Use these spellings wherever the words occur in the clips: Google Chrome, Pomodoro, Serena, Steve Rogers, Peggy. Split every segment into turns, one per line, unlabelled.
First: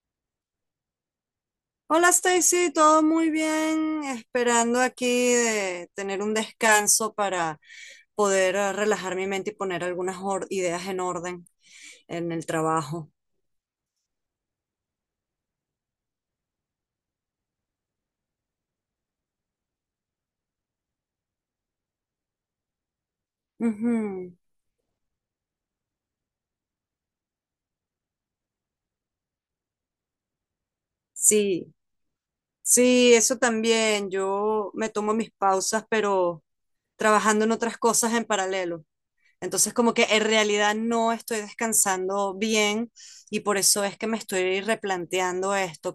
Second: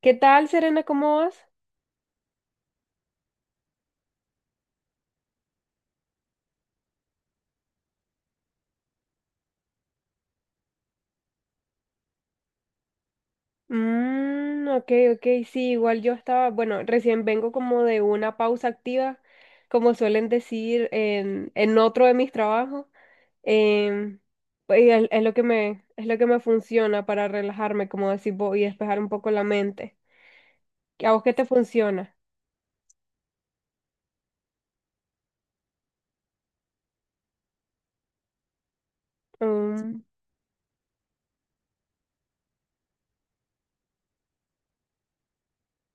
¿Qué tal, Serena? ¿Cómo vas?
Hola Stacy, todo muy bien, esperando aquí de tener un descanso para poder relajar mi mente y poner ideas en orden en el trabajo.
Mm, ok, ok, sí, igual yo estaba, bueno, recién vengo como de una pausa activa, como suelen decir en otro de mis trabajos. em,
Ujú.
pues, es lo que es lo que me funciona para relajarme, como decir, y despejar un poco la mente. ¿A vos qué te
Sí,
funciona?
sí, eso también. Yo me tomo mis pausas, pero trabajando en otras cosas en paralelo. Entonces, como
Mm,
que en realidad no estoy descansando bien y por eso es que me estoy replanteando esto,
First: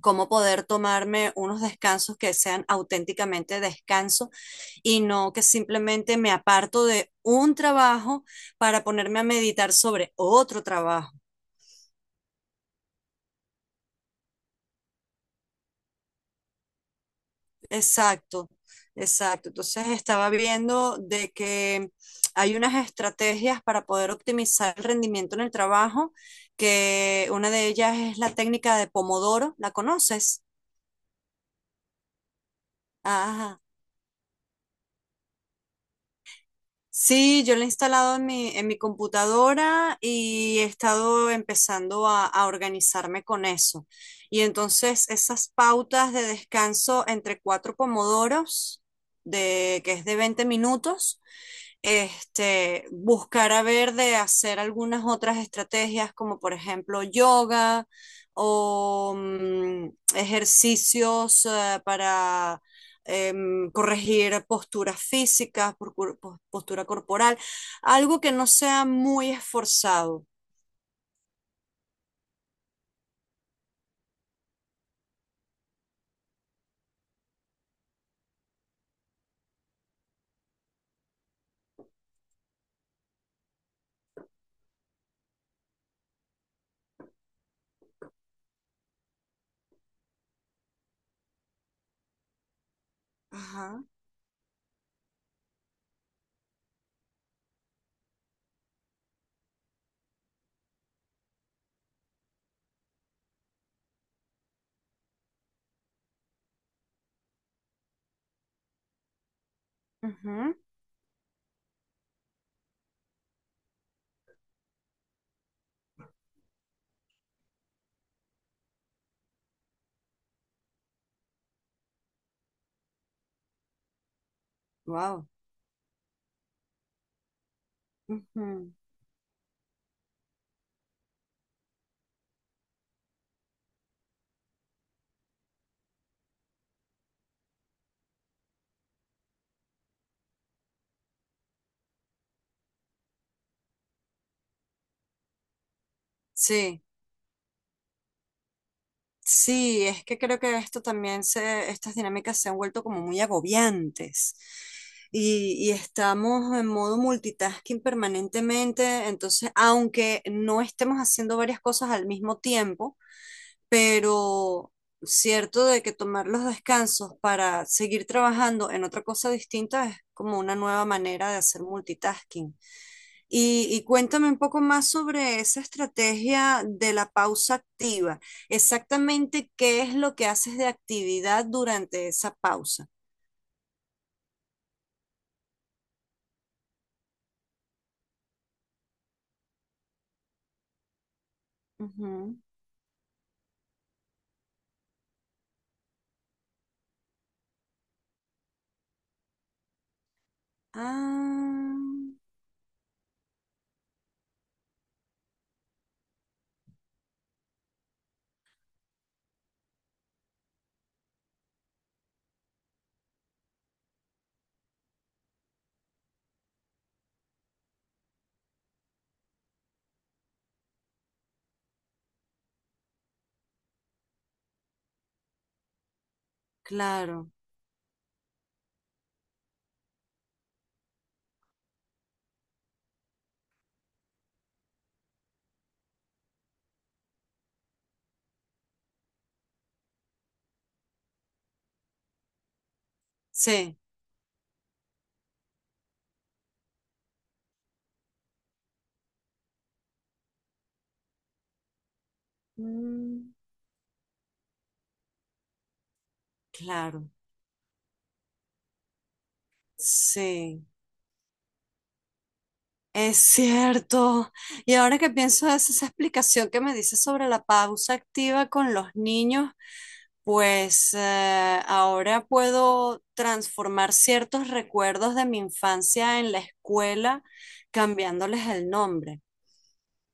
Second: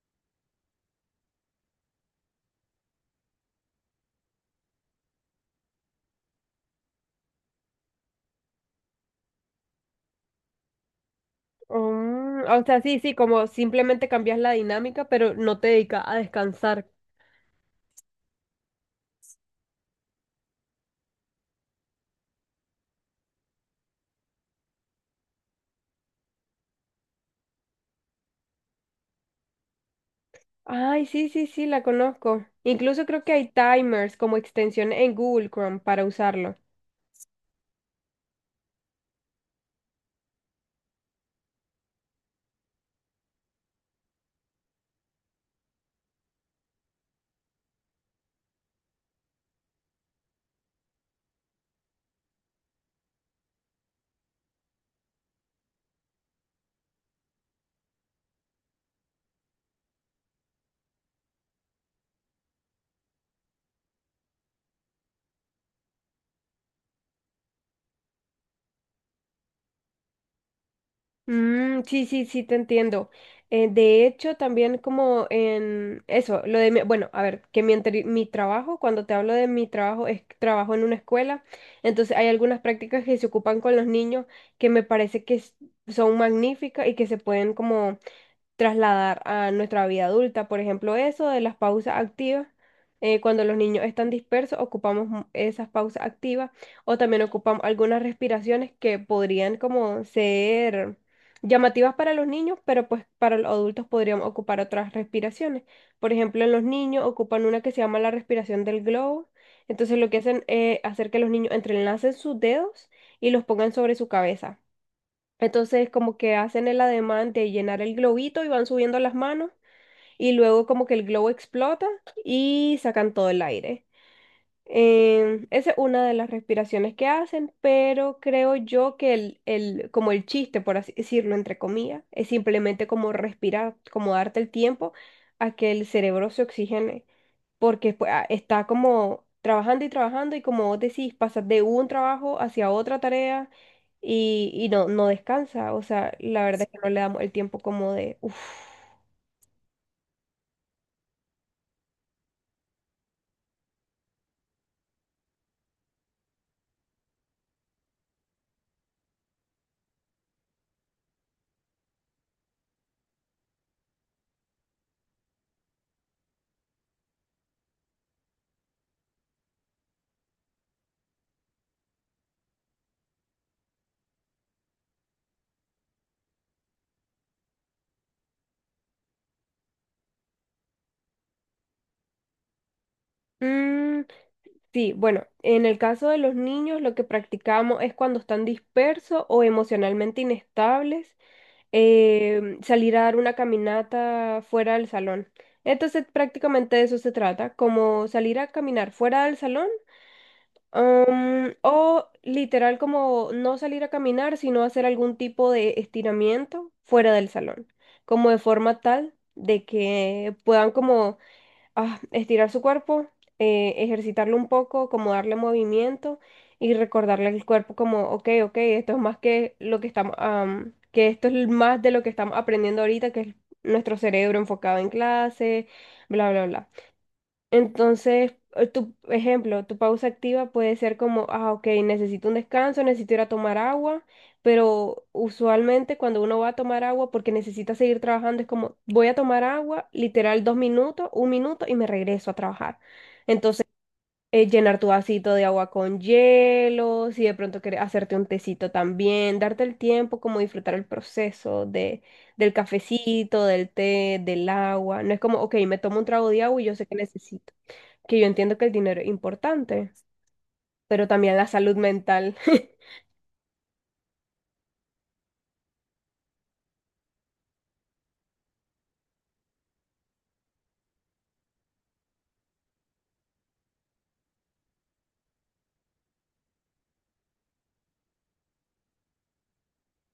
cómo poder tomarme unos descansos que sean auténticamente descanso y no que simplemente me aparto de un trabajo para ponerme a meditar sobre otro trabajo.
o sea, sí, sí, como simplemente cambias la dinámica, pero no te dedicas a descansar.
Exacto, exacto. Entonces estaba viendo de que hay unas estrategias para poder optimizar el rendimiento en el trabajo, que una de ellas es la técnica de Pomodoro, ¿la conoces?
Ay, sí, sí, sí, la conozco. Incluso creo que hay
Ajá.
timers como extensión en Google Chrome para usarlo.
Sí, yo lo he instalado en mi computadora y he estado empezando a organizarme con eso. Y entonces esas pautas de descanso entre cuatro pomodoros, que es de 20 minutos, este, buscar a ver de hacer algunas otras estrategias como por ejemplo yoga o ejercicios para corregir posturas físicas, postura corporal, algo que no sea muy esforzado.
Mm, sí, sí, sí, te entiendo. De hecho, también como en eso, lo de mi, bueno, a ver, que mi, mi trabajo, cuando te hablo de mi trabajo, es que trabajo en una escuela, entonces hay algunas prácticas que se ocupan con los niños que me parece que son magníficas y que se pueden como trasladar a nuestra vida adulta. Por ejemplo, eso de las pausas activas. Cuando los
Ajá.
niños están dispersos, ocupamos esas pausas activas, o también ocupamos algunas respiraciones que podrían como ser llamativas para los niños, pero pues para los adultos podríamos ocupar otras respiraciones. Por ejemplo, en los niños ocupan una que se llama la respiración del globo. Entonces lo que hacen es hacer que los niños entrelacen sus dedos y los pongan sobre su cabeza. Entonces como que hacen el ademán de llenar el globito y van subiendo las manos, y luego como que el globo explota y sacan todo el aire.
Wow.
Esa es una de las respiraciones que hacen, pero creo yo que el, como el chiste, por así decirlo, entre comillas, es simplemente como respirar, como darte el tiempo a que el cerebro se oxigene porque pues, ah, está como trabajando y trabajando, y como vos decís, pasa de un trabajo hacia otra tarea y no, no descansa. O sea, la verdad es que
Sí,
no le damos el tiempo como de... uf.
sí, es que creo que estas dinámicas se han vuelto como muy agobiantes. Y estamos en modo multitasking permanentemente, entonces, aunque no estemos haciendo varias cosas al mismo tiempo, pero cierto de que tomar los descansos para seguir trabajando en otra cosa distinta es como una nueva manera de hacer multitasking. Y cuéntame un poco más sobre esa estrategia de la pausa activa. Exactamente qué es lo que haces de actividad durante esa pausa.
Mm, sí, bueno, en el caso de los niños, lo que practicamos es cuando están dispersos o emocionalmente inestables,
Ujú.
salir a dar una caminata fuera del salón. Entonces, prácticamente de eso se trata, como salir a caminar fuera del salón.
Ah,
O literal como no salir a caminar, sino hacer algún tipo de estiramiento fuera del salón, como de forma tal de que puedan como ah, estirar su cuerpo, ejercitarlo un poco, como darle movimiento y recordarle al cuerpo como, ok, ok, esto es más que lo que estamos, am, que esto es más de lo que estamos aprendiendo ahorita, que es nuestro cerebro enfocado en clase, bla, bla, bla.
claro.
Entonces, tu ejemplo, tu pausa activa puede ser como, ah, ok, necesito un descanso, necesito ir a tomar agua, pero usualmente cuando uno va a tomar agua porque necesita seguir trabajando, es como, voy a tomar agua, literal dos minutos, un minuto y me regreso a trabajar. Entonces,
Sí.
llenar tu vasito de agua con hielo, si de pronto quieres hacerte un tecito también, darte el tiempo, como disfrutar el proceso del
Mm,
cafecito, del té, del agua. No es como, ok, me tomo un trago de agua y yo sé que
claro.
necesito que yo entiendo que el dinero es importante,
Sí.
pero también la salud mental.
Es cierto. Y ahora que pienso es esa explicación que me dices sobre la pausa activa con los niños, pues ahora puedo transformar ciertos recuerdos de mi infancia en la escuela cambiándoles el nombre,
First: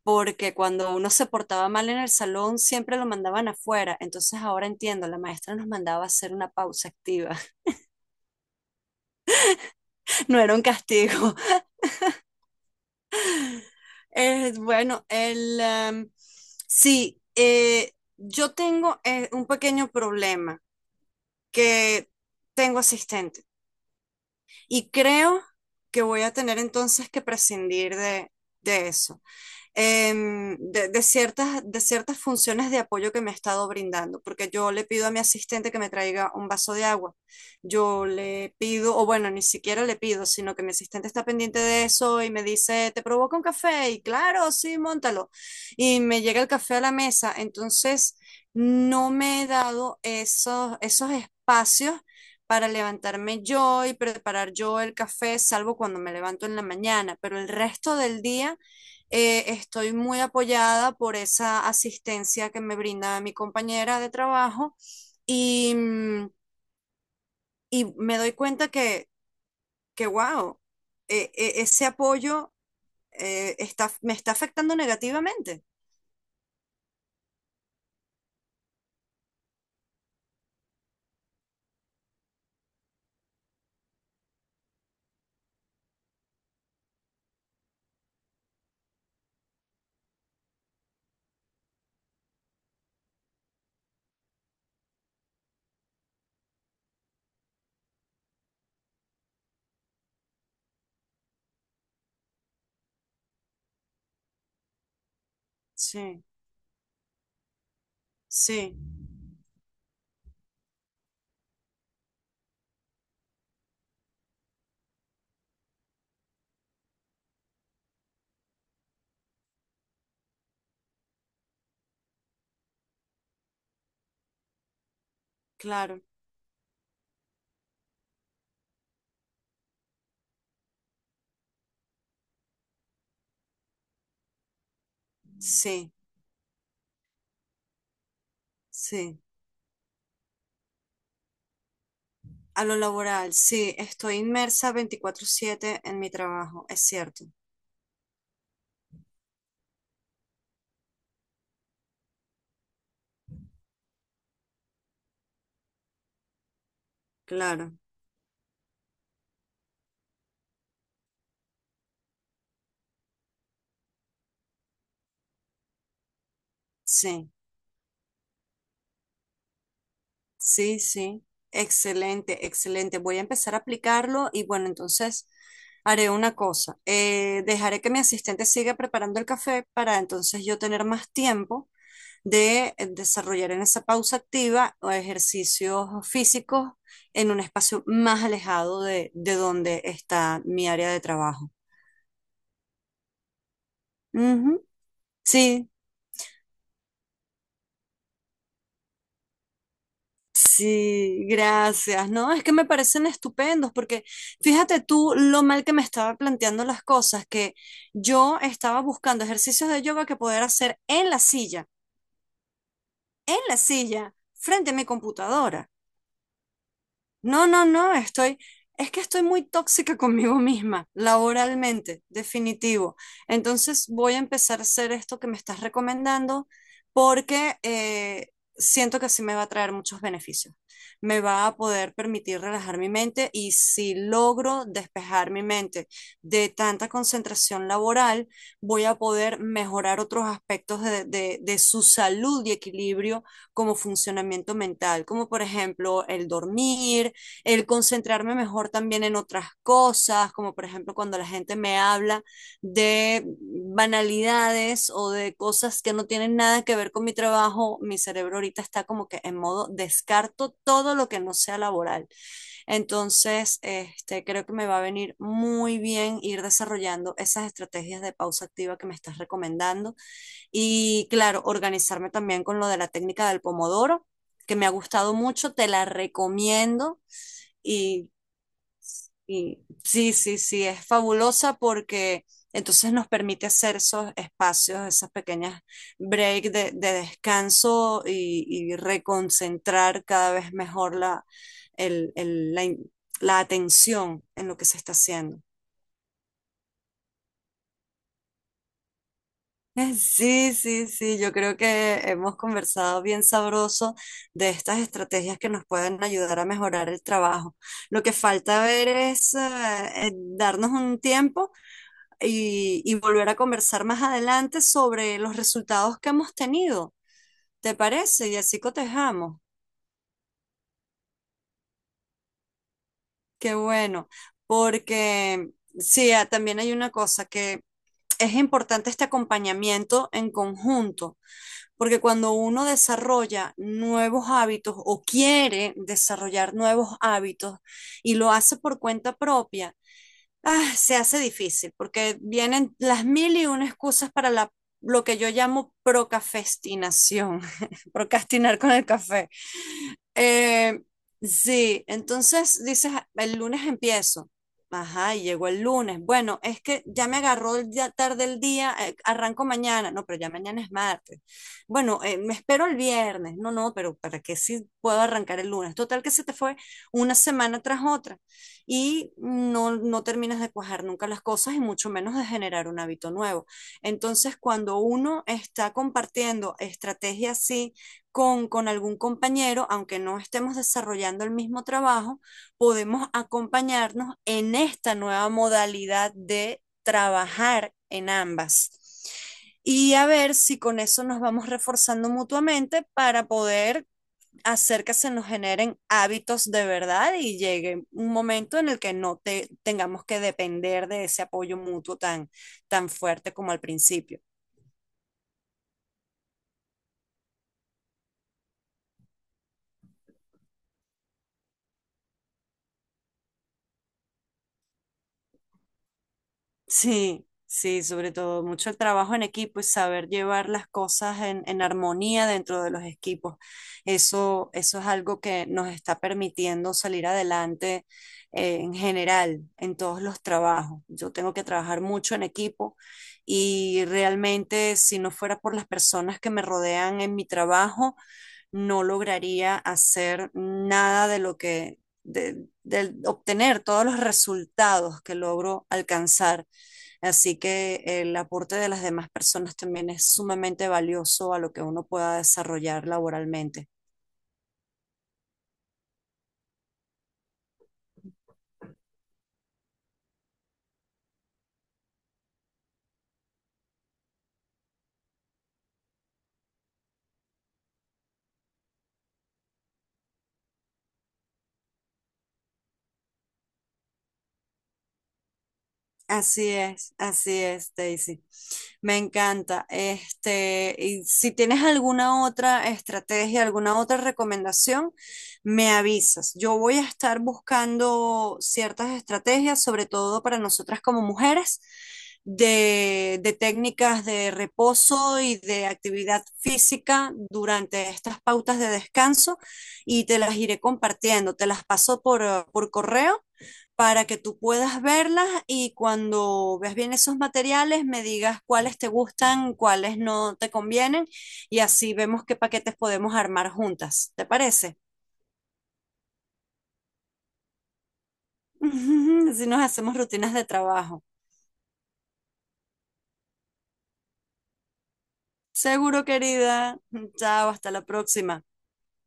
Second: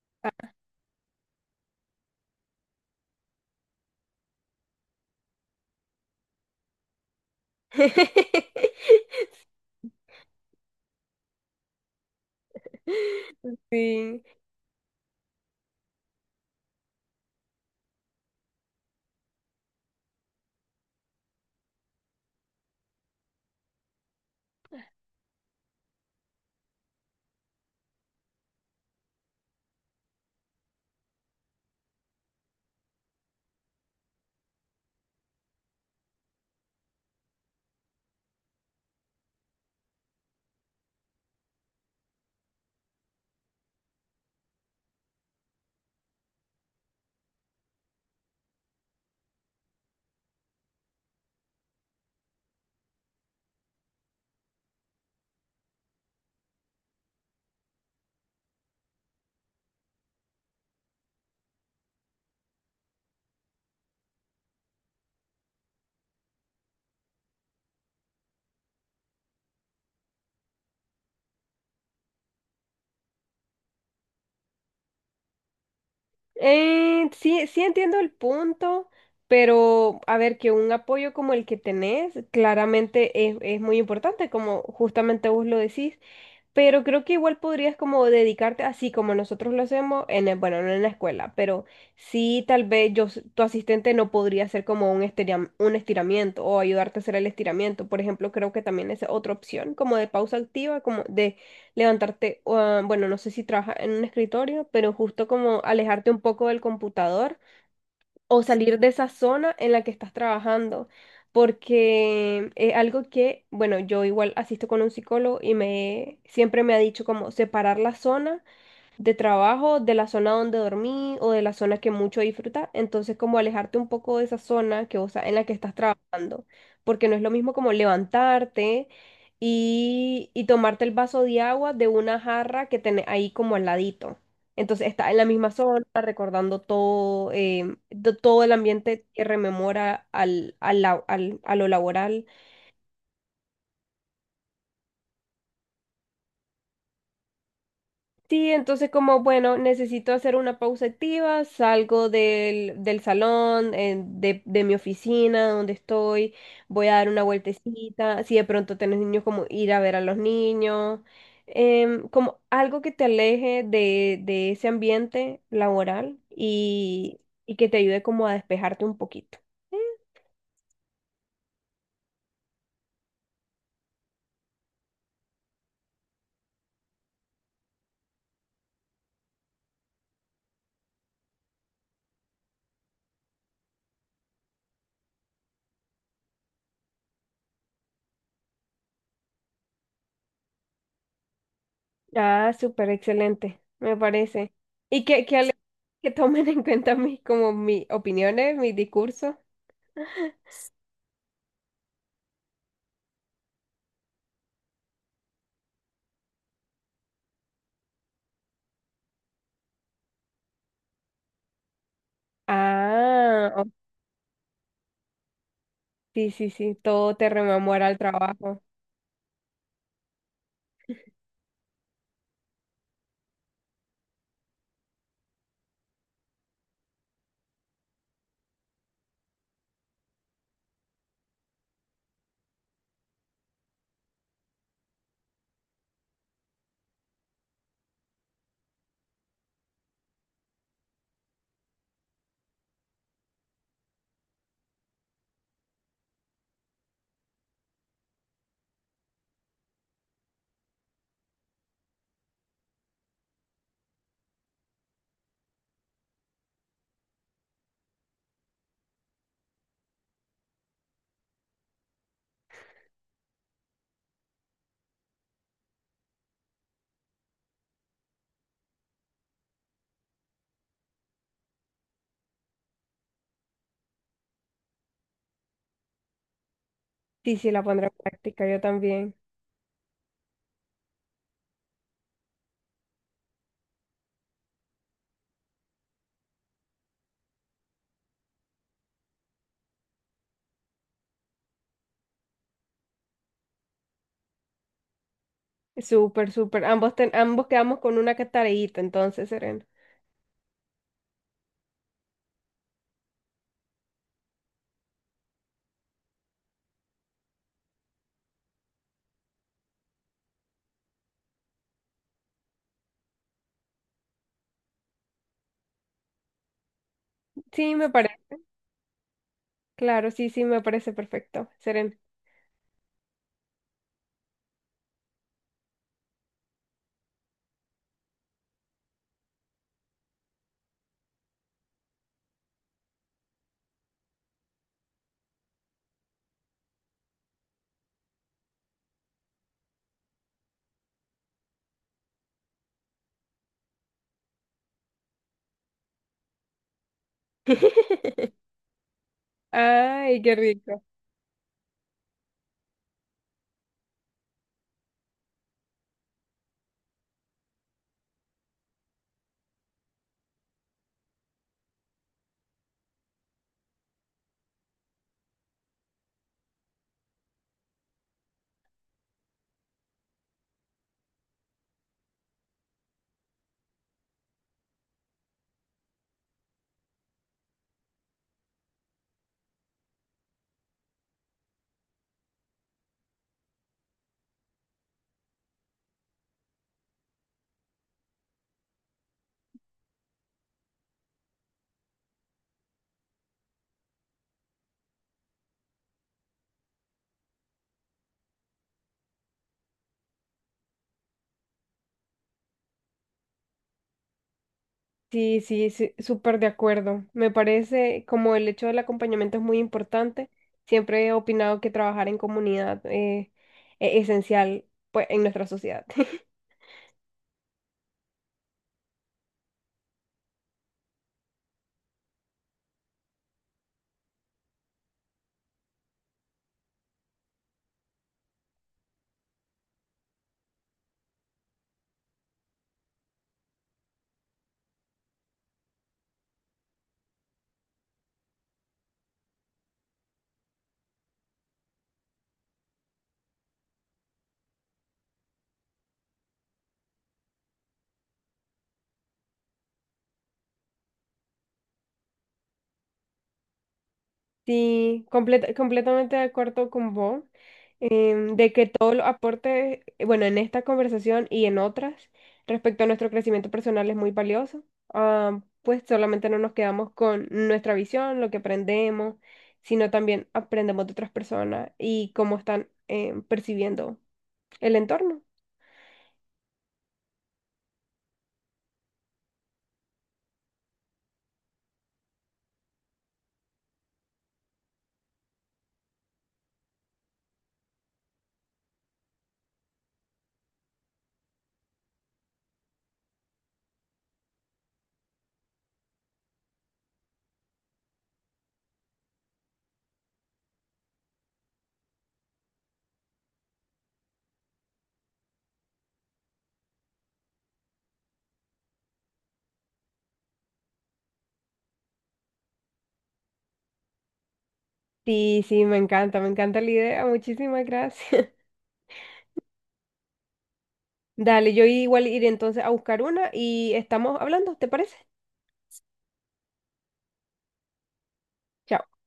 porque cuando uno se portaba mal en el salón siempre lo mandaban afuera. Entonces ahora entiendo, la maestra nos mandaba a hacer una pausa activa, no era un castigo.
Sí.
Bueno, sí, yo tengo un pequeño problema, que tengo asistente y creo que voy a tener entonces que prescindir de eso de ciertas funciones de apoyo que me ha estado brindando, porque yo le pido a mi asistente que me traiga un vaso de agua, yo le pido, o bueno, ni siquiera le pido, sino que mi asistente está pendiente de eso y me dice, ¿te provoca un café? Y claro, sí, móntalo. Y me llega el café a la mesa, entonces no me he dado esos espacios para levantarme yo y preparar yo el café, salvo cuando me levanto en la mañana, pero el resto del día estoy muy apoyada por esa asistencia que me brinda mi compañera de trabajo y, mm, y me doy que wow, ese apoyo me está afectando negativamente.
Sí, sí entiendo el punto, pero a ver, que un apoyo como el que tenés claramente es muy importante, como justamente vos lo decís. Pero creo que igual podrías como dedicarte así como nosotros lo hacemos en el- bueno, no en la escuela, pero sí tal vez yo, tu asistente no podría hacer como un un estiramiento o ayudarte a hacer el estiramiento. Por ejemplo, creo que también es otra opción como de pausa activa, como de levantarte, ah, bueno, no sé si trabajas en un escritorio, pero justo como alejarte un
Sí,
poco del computador o
sí,
salir de esa zona en la que estás trabajando, porque es algo que, bueno, yo igual asisto con un psicólogo y me siempre me ha dicho como separar la zona de trabajo, de la zona donde dormí o de la zona que mucho disfruta. Entonces, como alejarte un poco de esa zona que vos, en la que estás
claro,
trabajando, porque no es lo mismo como levantarte y tomarte el vaso de agua de una jarra que tenés ahí como al ladito. Entonces, estás en la misma zona,
sí,
recordando todo, todo el ambiente
sí.
que rememora al a lo laboral.
A lo laboral, sí, estoy inmersa 24/7 en mi trabajo, es cierto,
Sí, entonces como, bueno, necesito hacer una pausa activa, salgo del salón, de mi oficina, donde estoy, voy a dar una
claro,
vueltecita, si de pronto tenés niños, como ir a ver a los niños, como algo que te aleje de ese ambiente laboral
sí.
y que te ayude como a despejarte un poquito. Eh,
Sí, excelente, excelente. Voy a empezar a aplicarlo y bueno, entonces haré una cosa. Dejaré que mi asistente siga preparando el café para entonces yo tener más tiempo de desarrollar en esa pausa activa o ejercicios físicos en un espacio más alejado de donde está mi área de trabajo.
Ah, súper excelente, me parece.
Ujú.
Y que,
Sí.
que tomen en cuenta mis, como mis opiniones, mis discursos.
Sí, gracias. No, es que me parecen estupendos porque fíjate tú lo mal que me estaba planteando las cosas, que yo estaba buscando ejercicios de yoga que poder hacer en
Ah,
la
oh,
silla, frente a mi computadora.
sí, sí, sí, todo te
No, no,
rememora
no,
el trabajo.
es que estoy muy tóxica conmigo misma, laboralmente, definitivo. Entonces voy a empezar a hacer esto que me estás recomendando porque siento que sí me va a traer muchos beneficios. Me va a poder permitir relajar mi mente y si logro despejar mi mente de tanta concentración laboral, voy a poder mejorar otros aspectos de su salud y equilibrio como funcionamiento mental, como por ejemplo el dormir el concentrarme mejor también en otras cosas, como por ejemplo cuando la gente me habla de banalidades o de cosas que no tienen nada que ver con mi trabajo, mi cerebro ahorita está como que en modo descarto todo lo que no sea laboral. Entonces, este, creo que me va a venir muy bien ir desarrollando esas estrategias de pausa activa que me estás recomendando y claro, organizarme también con lo de la técnica del pomodoro que me ha gustado mucho, te la recomiendo
Sí, sí, la pondré en
y,
práctica, yo también.
y sí, es fabulosa porque entonces nos permite hacer esos espacios, esas pequeñas break de descanso y reconcentrar cada vez mejor la, el- la, in- la atención en lo que se está haciendo.
Súper, súper. Ambos, ambos quedamos con una que tareíta, entonces, Serena.
Sí, yo creo que hemos conversado bien sabroso de estas estrategias que nos pueden ayudar a mejorar el trabajo. Lo que falta ver es darnos un tiempo y volver a conversar más adelante sobre los resultados que hemos tenido.
Sí,
¿Te
me parece,
parece? Y así cotejamos.
claro, sí, sí, me parece perfecto, Serena.
Qué bueno, porque sí, ah, también hay una cosa que es importante este acompañamiento en conjunto, porque cuando uno desarrolla nuevos hábitos o quiere desarrollar nuevos hábitos y lo hace por cuenta propia, ah, se hace difícil porque vienen las mil y una excusas lo que yo llamo procafestinación, procrastinar con el café.
Ay, qué
Eh,
rico.
sí, entonces dices, "Ah, el lunes empiezo. Ajá, y llegó el lunes. Bueno, es que ya me agarró tarde el día, arranco mañana. No, pero ya mañana es martes. Bueno, me espero el viernes. No, no, pero ¿para qué si puedo arrancar el lunes? Total que se te fue una semana tras otra y no terminas de cuajar nunca las cosas y mucho menos de generar un hábito nuevo. Entonces, cuando uno está compartiendo estrategias así, con algún compañero, aunque no estemos desarrollando el mismo trabajo, podemos acompañarnos en esta nueva modalidad de trabajar en ambas. Y a ver si con eso nos vamos reforzando mutuamente para poder hacer que se nos generen hábitos de verdad y llegue un momento en el que no te, tengamos que depender de ese apoyo mutuo tan, tan fuerte como al principio.
Sí, sí, sí, súper de acuerdo. Me parece como el hecho del acompañamiento es muy importante. Siempre he opinado que trabajar en comunidad es esencial, pues, en nuestra sociedad.
Sí, sobre todo mucho el trabajo en equipo y saber llevar las cosas en armonía dentro de los equipos. Eso es algo que nos está permitiendo salir adelante en general, en todos los trabajos. Yo tengo que trabajar mucho en equipo y realmente si no fuera por las personas que me rodean en mi trabajo, no lograría hacer nada de obtener todos los resultados que logro alcanzar. Así que el aporte de las demás personas también es sumamente valioso a lo que uno pueda desarrollar laboralmente.
Sí, completamente de acuerdo con vos, de que todos los aportes, bueno, en esta conversación y en otras, respecto a nuestro crecimiento personal es muy valioso. Ah, pues solamente no nos quedamos con nuestra visión, lo que aprendemos, sino también aprendemos de otras personas y cómo están percibiendo el entorno.
Así es, Daisy. Me encanta. Este, y si tienes alguna otra estrategia, alguna otra recomendación, me avisas. Yo voy a estar buscando ciertas estrategias, sobre todo para nosotras como mujeres, de técnicas de reposo y de actividad física durante estas pautas de descanso y te las iré compartiendo. Te las paso por correo para que tú puedas verlas y cuando veas bien esos materiales me digas cuáles te gustan, cuáles no te convienen y así vemos qué paquetes podemos armar juntas. ¿Te parece?
Sí, sí, me encanta la idea, muchísimas gracias.
Así nos hacemos rutinas de trabajo.
Dale, yo igual iré entonces a buscar una y estamos hablando, ¿te parece?
Seguro, querida. Chao, hasta la próxima.
Chao.